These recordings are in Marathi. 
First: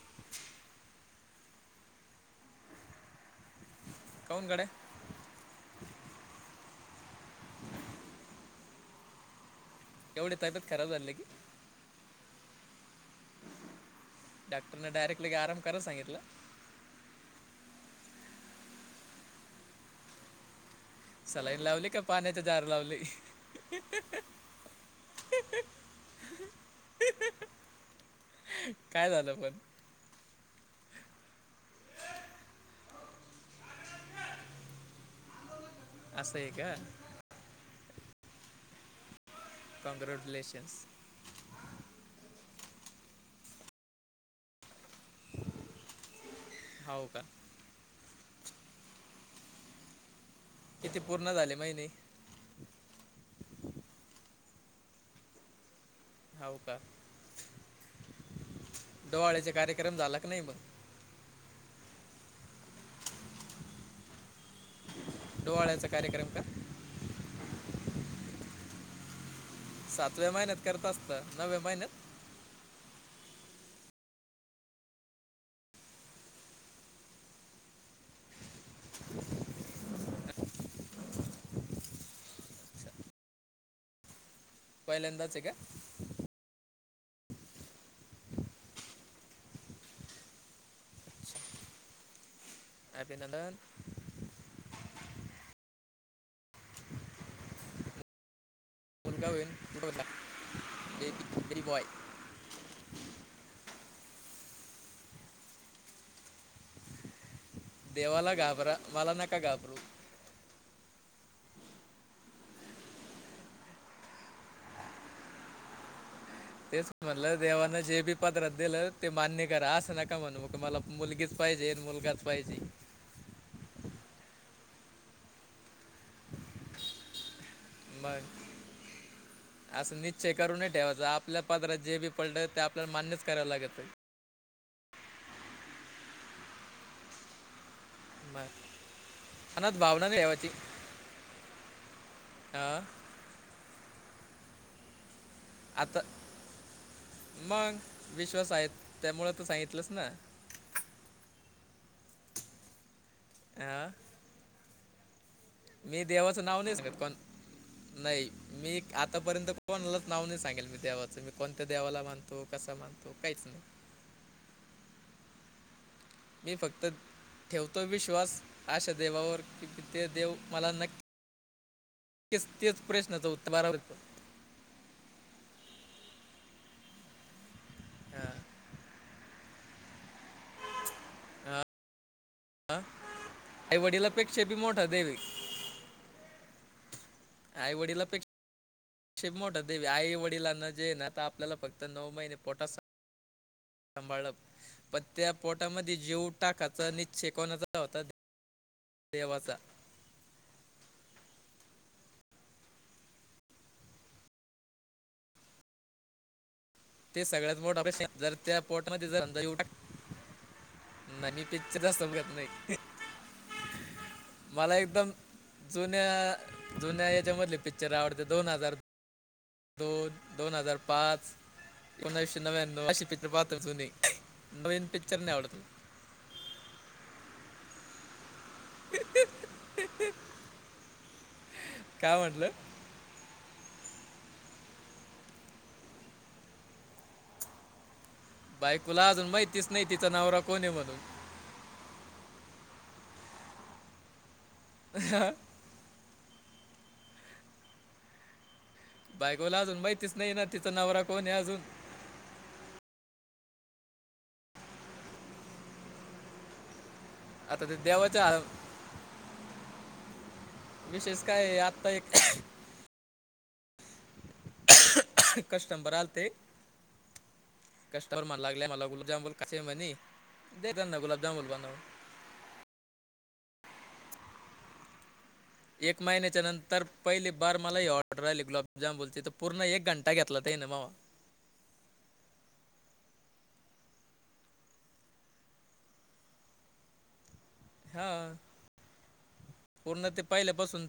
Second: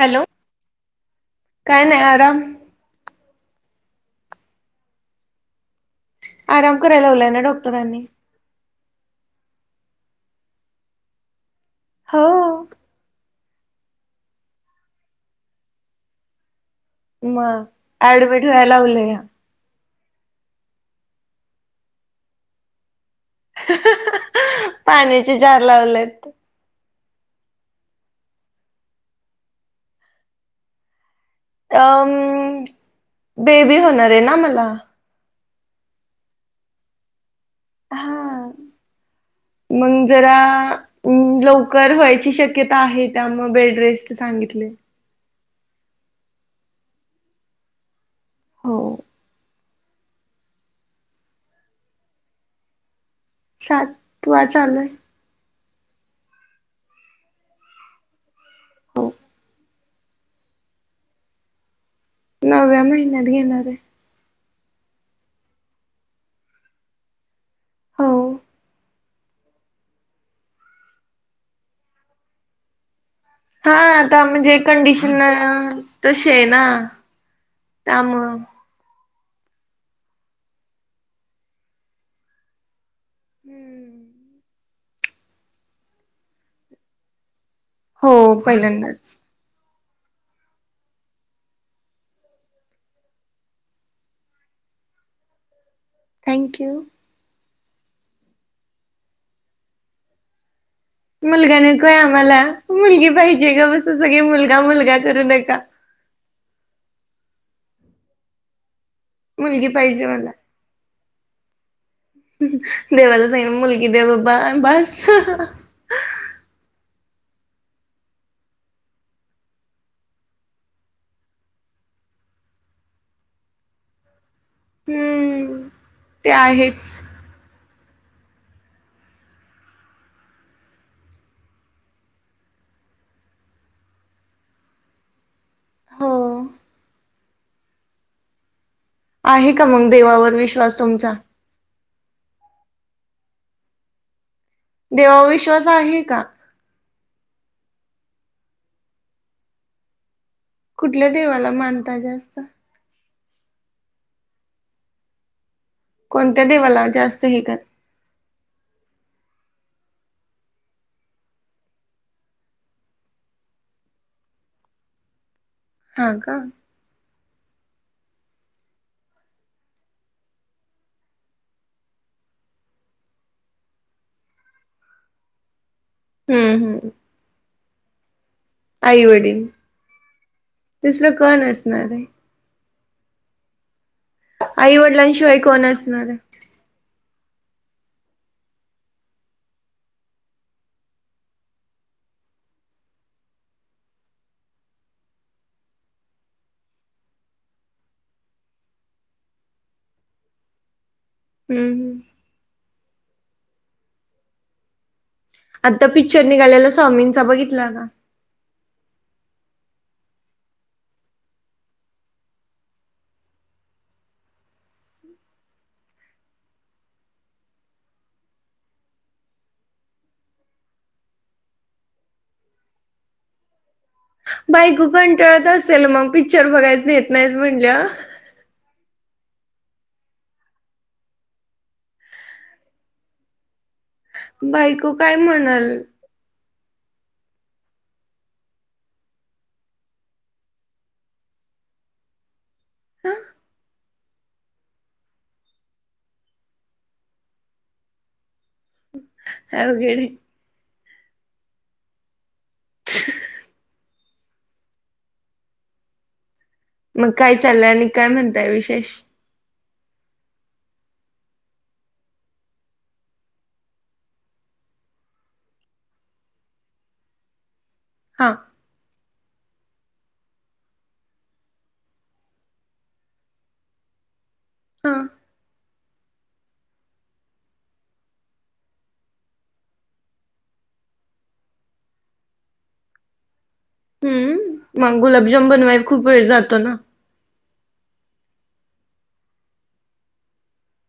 हॅलो, काय नाही आराम. कौन गड आहे. आराम कराय लावलय ना डॉक्टरांनी. एवढी तब्येत खराब चालले की. हो. डॉक्टरने डयरेक्टली काय आराम करा सांगितलं? म एडमिटला होया लावलया. सलाईन लावली का, पाण्याची जार लावलय. हां हां हां पाण्याचे जार लावलेत. काय झालं पण? अम बेबी होणार आहे ना मला. असं आहे का. हां मंग जरा कॉंग्रॅच्युलेशन्स लवकर व्हायची शक्यता आहे, त्यामुळं बेड रेस्ट सांगितले. हौ का. हो. किती पूर्ण झाले महिने. सातवा चालूय. हो का हो डोवाळ्याचा कार्यक्रम झाला का नाही मग. नव्या महिन्यात घेणार आहे. डोवाळ्याचा कार्यक्रम का. हो. सातव्या महिन्यात करत असता, नवव्या महिन्यात. हा आता म्हणजे कंडिशन तशी आहे ना त्यामुळं. हम्म. पहिल्यांदाच आहे का. हो, पहिल्यांदाच. अभिनंदन. थँक्यू! [unintelligible] मुलगा बेबी बॉय नकोय आम्हाला, मुलगी पाहिजे का बस सगळे मुलगा मुलगा करू नका. देवाला घाबरा, मला न मुलगी पाहिजे मला देवाला जाईन, मुलगी दे बाबा बस. तेच म्हणलं देवान जे बी पदरात दिलं, ते मान्य करा असं नका म्हणू मग मला मुलगीच पाहिजे, मुलगाच पाहिजे. हम्म, ते आहेच! बर. असं निश्चय करून नाही ठेवायचा, आपल्या पद्रात जे बी पलत ते आपल्याला मान्यच कराव लागेत. हो. बार. आहे का मग देवावर विश्वास तुमचा? ह. देवाविश्वास आता आहे का? मग विश्वास आहे, त्यामुळ तर सांगितलंस ना! कुठल्या देवाला मानता जास्त? आ? मी देवाचं कोणत्या नाव नाहीच देवाला घेत कोण जास्त हे कर नाही मी आतापर्यंत कोणालाच नाव नाही सांगेल, मी देवाचं मी कोणत्या देवाला मानतो कस मानतो. तो काहीच नाही. हा का हम्म मी फक्त ठेवतो विश्वास अशा देवावर की, ते देव मला नक्की तेच प्रश्नाचं उत्तर बारब हम्म हम. आई वडील, दुसरं कोण असणार आहे? आई वडिला आई वडिलांशिवाय कोण असणार? आई वडिलापेक्षा शिवमोठा देवी आई वडीला न जे, न आता आपल्याला फक्त नऊ महिने पोटास सांभाळप पण त्या पोटामध्ये जेव टाकाचा नच शेकवणाचा होता. ते वाचा. हम्म. आता पिक्चर निघालेला स्वामीनचा ते सगळ्यात बघितला मोठा का. प्रश्न आहे. जर त्या पोर्टने जर अधायू. नाही पिकच्चर असत बघत नाही, मला एकदम जुन्या जुन्या, याच्यामधले पिक्चर आवडते दोन हजार दोन दोन हजार पाच, एकोणीशे नव्याण्णव अशी चित्रपट जुनी. बायको कंटाळत असेल मग, पिक्चर बघायचं न्हेत नाही म्हणल्यावर. [unintelligible] काय म्हटलं? बायको काय म्हणाल? बायकुला अजून माहितीच नाही, तिचा नवरा कोण म्हणून. हा. [unintelligible] बायकोला अजून अवघडे माहितीच नाही ना, तिचा नवरा कोण आहे अजून ह. मग काय आता चाललंय ते आणि काय देवाच्या हा- म्हणताय विशेष? विशेष काय आता एक. कस्टंबर आल ते कस्टमर हा मला लागला मला गुल जांबुल. कसे आहे म्हणी दे त्यांना गुलाबजाम बनून हा. एक महिन्याच्या नंतर पहिली बार मला ही ऑर्डर आहिली गुलाबजामनची तर पूर्ण एक घंटा घेतला त ना म. हम्म मग गुलाबजाम बनवाय खूप वेळ जातो ना. हा पूर्ण ते पहिल्या पासून.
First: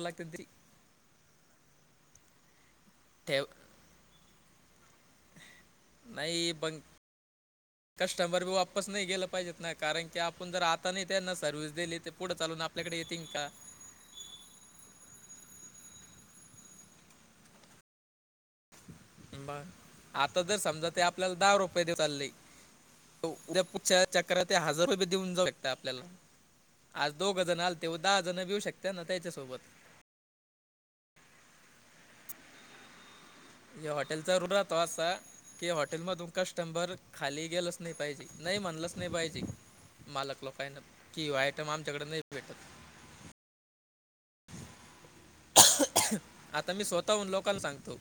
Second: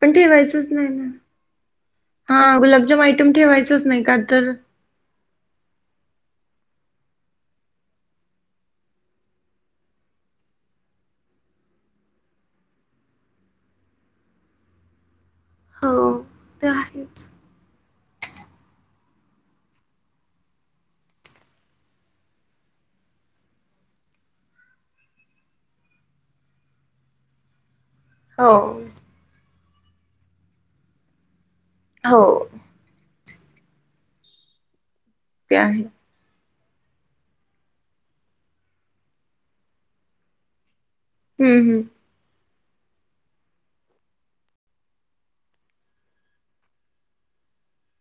पण ठेवायचच नाही ना हा गुलाबजाम आयटम ठेव ठेवायचच नाही का तर. नाही पण कस्टमर बी वापस नाही गेलं पाहिजेत ना कारण की आपण जर आता नाही त्यांना सर्व्हिस दिली ते पुढ चालून आप पल्याकडे येेतील का? हो ते आहेच. बर आता जर समजा ते आपल्याला दहा रुपये दे चालले. उद्या पुढच्या चकात हजार रुपये देऊन जाऊ शकता आपल्याला. आज दोघ जण आले तेव दहा जण बी हो येऊ शकते ना त्याच्यासोबत. हो. हे हॉटेलचा रूर राहातो असा ते की आहे हॉटेल मध तु. कस्टमबर खाली गेलंच नाही पाहिजे नाही म्हणलंच नाही पाहिजे मालक लोकाय ना कि हम्म आयटम हम्म आमच्याकडे नाही भेटत. आता मी स्वतःहन लोकांला सांगतो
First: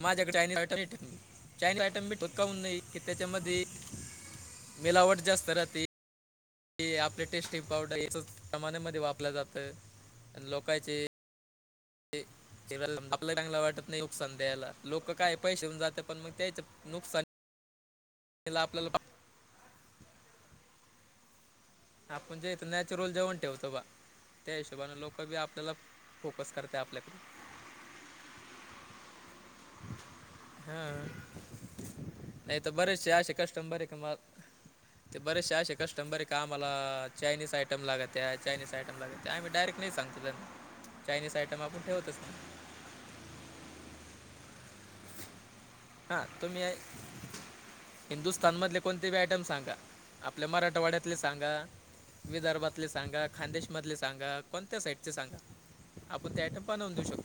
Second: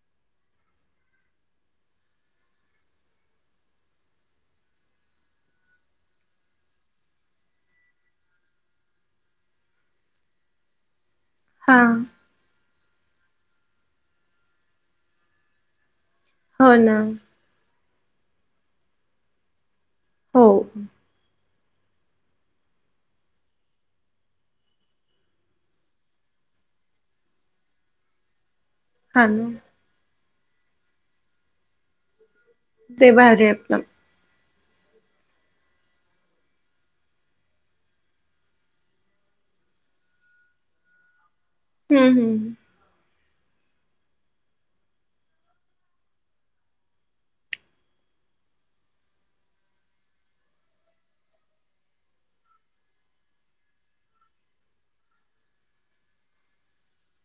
माझ्याकडे चायनीज आयटम ठेवत नई चायनीज आयटम बी खाऊ नये की त्याच्यामध्ये. मिलावट जास्त राहते. क आपले टेस्टी पावडर याच प्रमाणामध्ये वापर जातं आणि लोकांचे. हा. आप चांग वाटत नाही नुकसान द्यायला लोक काय पैसे जात्यात पण मग त्याच हो ना नुकसान. त्याला आपल्याला. हो. आपण जे इथ नॅचरल जेवण ठेवतो बा. त्या हिशोबाने लोक बी आपल्याला फोकस करत आपल्यात. हा न हा. नाही तर बरेचचे ते असशे भारी आहे कष्टम आपलं बरे का म. ते बरेचसे असे कस्टबर का आम्हाला चायनीज आयटम लागत त्या यनीज आयटम लागत आम्ही डायरेक्ट नाही सांगतो त्यांन चायनीज आयटम आपण हम्म ठेवतोच. हम्म हा तुम्ही आहे. हिंदुस्तान मधले कोणते आयटम सांगा आपल्या मराठवाड्यातले सांगा. विदर्भातले सांगा खानदेश मधले सांगा कोणत्या साईडचे सांगा. आपण ते आईटम बनून देऊ शकतो.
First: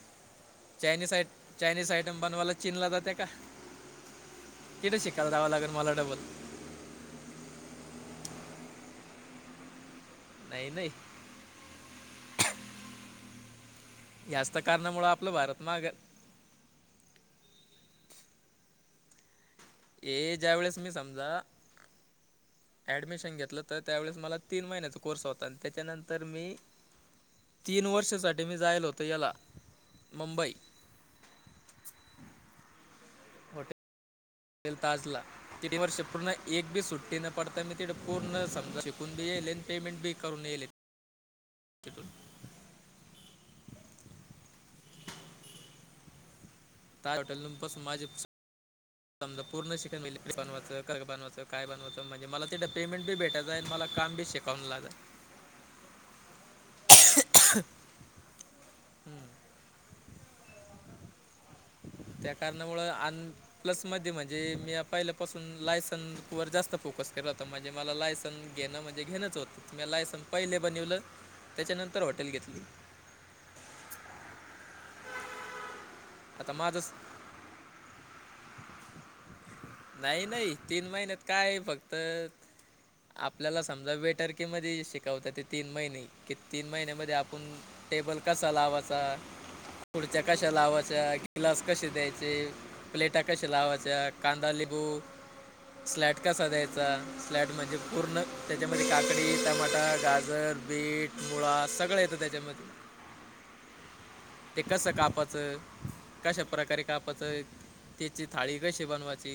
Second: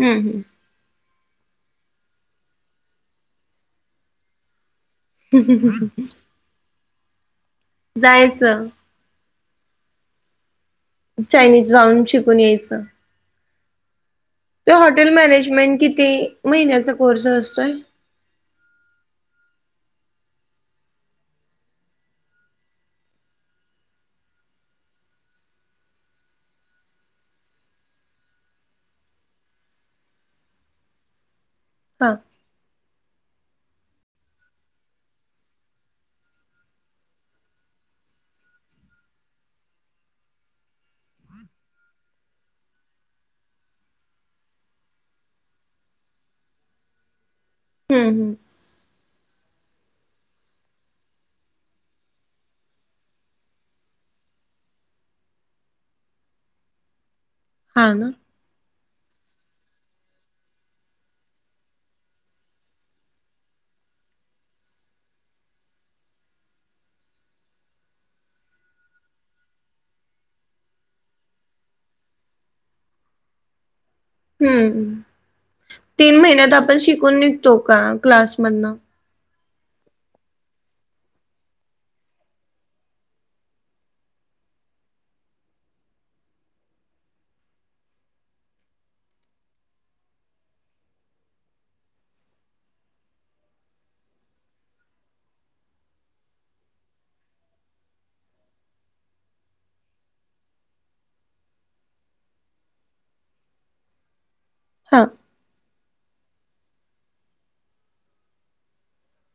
हम्म हम्म. चायनीस आयट चायनीस आयटम बनवाला चीनला जातीये का? किथं शिकायला दवं हम्म लागेल मला डबल. जायच. नाही नाही. चायनीज जाऊन शिकून यायचं. ह्याच तर त कारणामुळं हॉटेल आपलं भारत मॅनेजमेंट माग किती महिन्याचा कोर्स असतोय? ये ज्या वेळेस मी समजा. ऍडमिशन घेतलं तर त्यावेळेस मला तीन महिन्याचा कोर्स होता आणि त्याच्यानंतर मी तीन वर्षांसाठी मी जायलो होतो मी ह्याला मुंबई. हा. ल ताजला तीन वर्ष पूर्ण एक बी सुट्टी न पडता मी ति पूर्ण समजा शिकून बी येले आणि पेमेंट बी करून येेले कटून [unintelligible] त्या [unintelligible] हॉटेलपासून माझे हम्म हम्म. समजा पूर्ण शिकण बनवाचंय [inaudible] बवायचंय काय बनयचं म्हणजे मला तिड पेमेंटी भेटायंय मला कामी बी शिक कम लागा [unintelligible] हा ना. हम्म. त्या कारणामुळं आण प्लसमध्ये म्हणजे मी पहिल्यापासून लायसन वर जास्त फोकस केला होता म्हणजे मला लायसन घेणं म्हणजे घेणंच होतं म लायसन पहिले बनवलं त्याच्यानंतर हॉटेल घेतली. हम्म तीन आता महिन्यात आपण माझंच शिकून निघतो का क्लासमधन. नाही नाही तीन महिन्यात काय आहे फक्त आपल्याला समजा बेटर्के मध्ये शिकवत ते तीन महिने की तीन महिन्यामध्ये आपण टेबल कसा लावायचा खुर्च्या कशा लावायच्या ग्लास कसा द्यायचा प्लेट्स कसा लावायचा आणि कांदा लिंबू सॅलड कसा द्यायचा स्लाड म्हणजे त्यात काकडी टोमॅटो गाजर. बीट मुळा सगळं येतं त्याच्यामध्ये. ते कसं हा कापायचं तकशाप्रकारे कापायचं आणि त्याची थाळी कशाप्रकारे बनवायची.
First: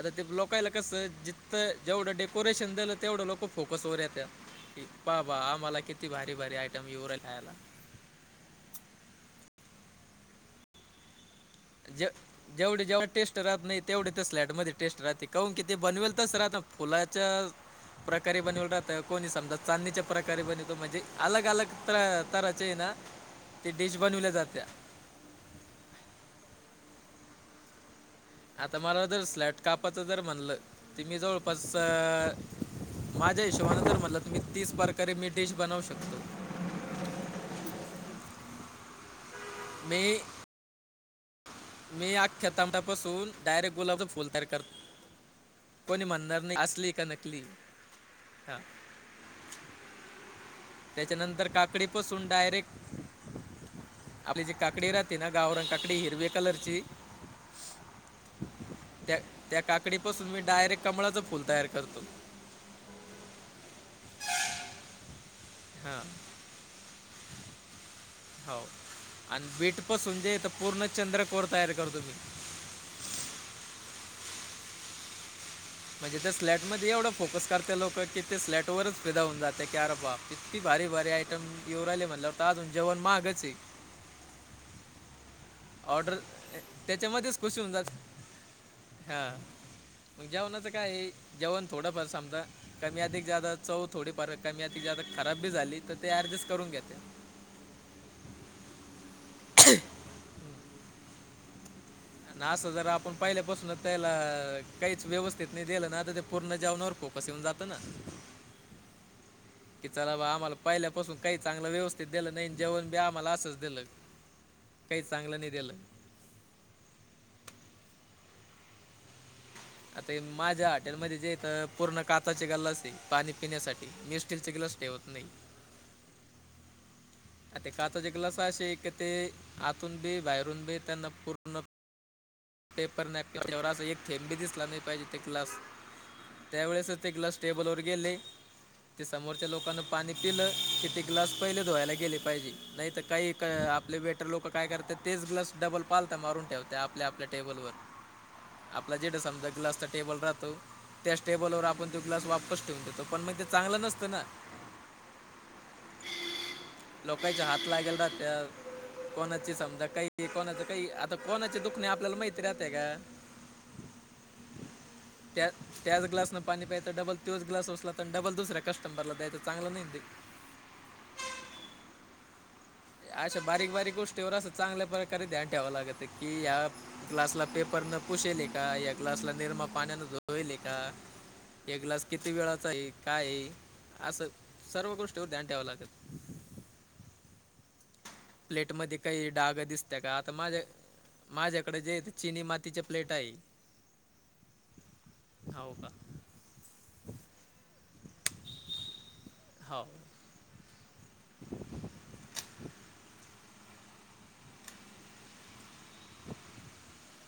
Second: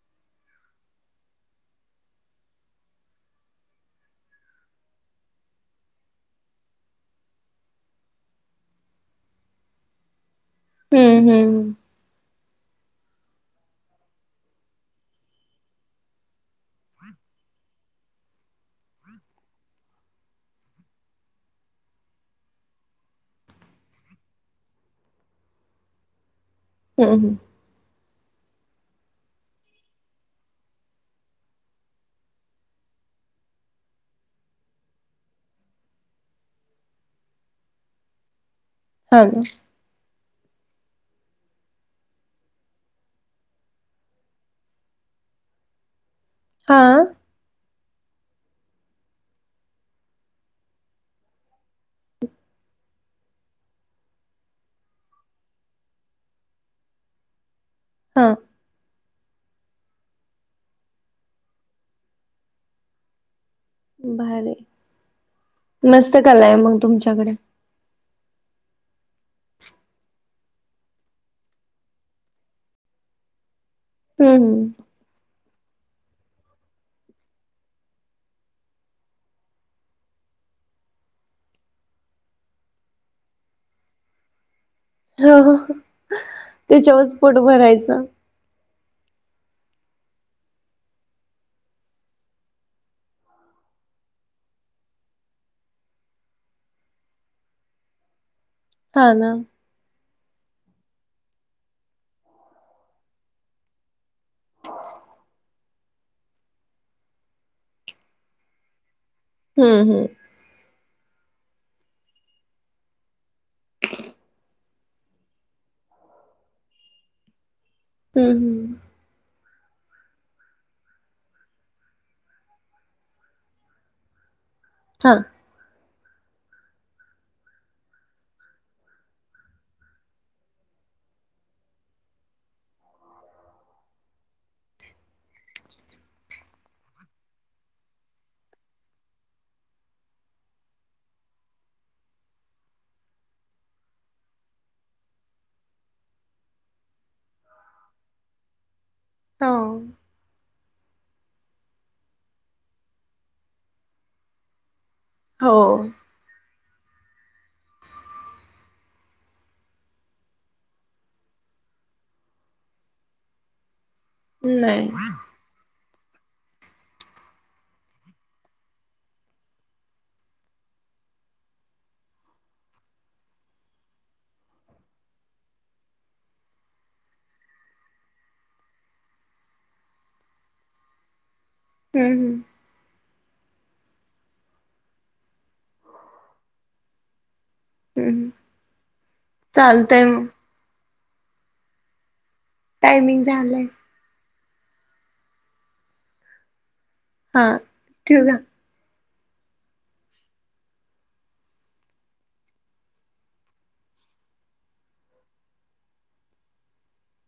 आता ते ब्लोकायला कसं जिथ जेवढं डेकोरेशन झालं तेवढ लोक फोकस वर येत्यात. बाबा आम्हाला किती भारी भारी ऐटम येवरे खायला. हम्म हम्म. ज जेवढे जेवढ टेस्ट राहत नाही तेवढे ते स्लॅट मध्ये टेस्ट राहते काहून की ते बनवेल तरच राहत ना फुलाच्या प्रकारे बनवल राहत कोणी समजा चांदणीच्या प्रकारे बनवतो म्हणजे अलग अलग तरा ना ते ते डिश बनवल्या जात्या. हम् हम्. आता मला जर सॅलेड कापायचं म्हणलं तर मी जवळपास माझ्या हिशोबान तर म्हटलं तुम्ही तीस प्रकारे मी डिश बनवू शकतो. ह मी मी अख्ख्या तामटापासून डायरेक्ट गुलाबच फुल तयार करत कोणी म्हणणार हा असली का नकली हा त्याच्यानंतर काकडी पासून डायरेक्ट. आपली जी काकडी राहते ना गावरण काकडी हिरवे कलरची. हां. त्या त्या काकडी पाासून मी डायरेक्ट कमळाच फुल तयार करतो. भारी मग हां मस्त कला आहे तुमच्याकडे. हौ आणि बीट पासून तर पूर्ण चंद्रकोर तयार करतो मी. हम्म हम्म. म्हणजे त्या स्लॅट मध्ये एवढं फोकस करते लोक की ते स्लॅट वरच फिदा होऊन जाते की अर बा इतती भारी भारी आहे. येऊ राहिले म्हटला वर तर अजून जेवण माहागचे. हो हो. हो. ऑर्डर त्याच्यावरच पोट त्याच्यामध्येच खुश होऊन भरायचं जातात हा मग जेवणाचं काय आहे, जेवण थोडंफार समजा कमी अधिक जादा चव थोडीफार कमी अधिक जादा खराब बी झाली तर ते ऍडजस्ट करून घेते. काय लं. [unintelligible] ना असं जरा आपण पहिल्यापासूनच त्याला, काहीच व्यवस्थित नाही गेलं ना आता ते पूर्ण जालना वर फोकस येऊन जातं ना. हम्म कि हम्म चला बा आम्हाला पहिल्यापासून काही चांगलं व्यवस्थित दिलं नाही. जेवण बी आम्हाला असंच दिलं. काही चांगलं नाही दिलं. हम्म हम्म. आता माझ्या हॉटेलमध्ये जेथ पूर्ण काचचे ग्लास आहे, पाणी पिण्यासाठी मी स्टीलचे ग्लास. ते होत हा नाही. ते काचचे जे ग्लास असे ते, आतून बी बाहेरून बी त्यांना पूर्ण. पेपर नॅपकिन चवरा एक, थेंबी दिस लाबले पाहिजे ते ग्लास. त्यावेेळेस, ते क्लास टेबल वर गेले! ते समोरच्या लोकांन पाणी पिलं, कि ते ग्लास पहिले धुवायला गेले पाहिजे. नाही तर काही आपले बेटर लोक काय करते तेच ग्लस डबल पालत मारून ठेवते आपल्या आपल्या टेबल वर आपला जीत समजा, ग्लासचा हो टेबल राहतो. त्याच टेबलवर आपण तो, ग्लास वापस ठेवून देतो पण मग ते चांगलं नसतं ना. हो. लोकांच्या हात लागेल राहत. कोणाची समजा काही कोणाच काही, आता कोणाचे दुखणे आप आपल्याला मैथी राहते कां. नाही. त्या त्याच ग्लासनं पाणी प्यायचं डबल तोच ग्लास उचलाचा, तर डबल दुसऱ्या कस्टमरला द्यायचं चांगलं नाही ते. अशा बारीक बारीक गोष्टीवर असं, चांगल्या प्रकारे ध्यान ठेवां लागत की या. ग्लासला पेपर न पुशेले का, या ग्लासला निरमा पाण्यान धुले का. एक ग्लास किती हम्म वेळाचा आहे, काय आहे असं सर्व गोष्टीवर ध्यान ठेवाव लागेल. हम्म. प्लेटमध्ये काही डाग दिसत चालतय का, मग आता माझ्या माझ्याकडे जे चिनी माती. तिचे प्लेट टायमिंग आहे. झालंय हौ का, हा ठेवूका. हौव. [inaudible] [inaudible]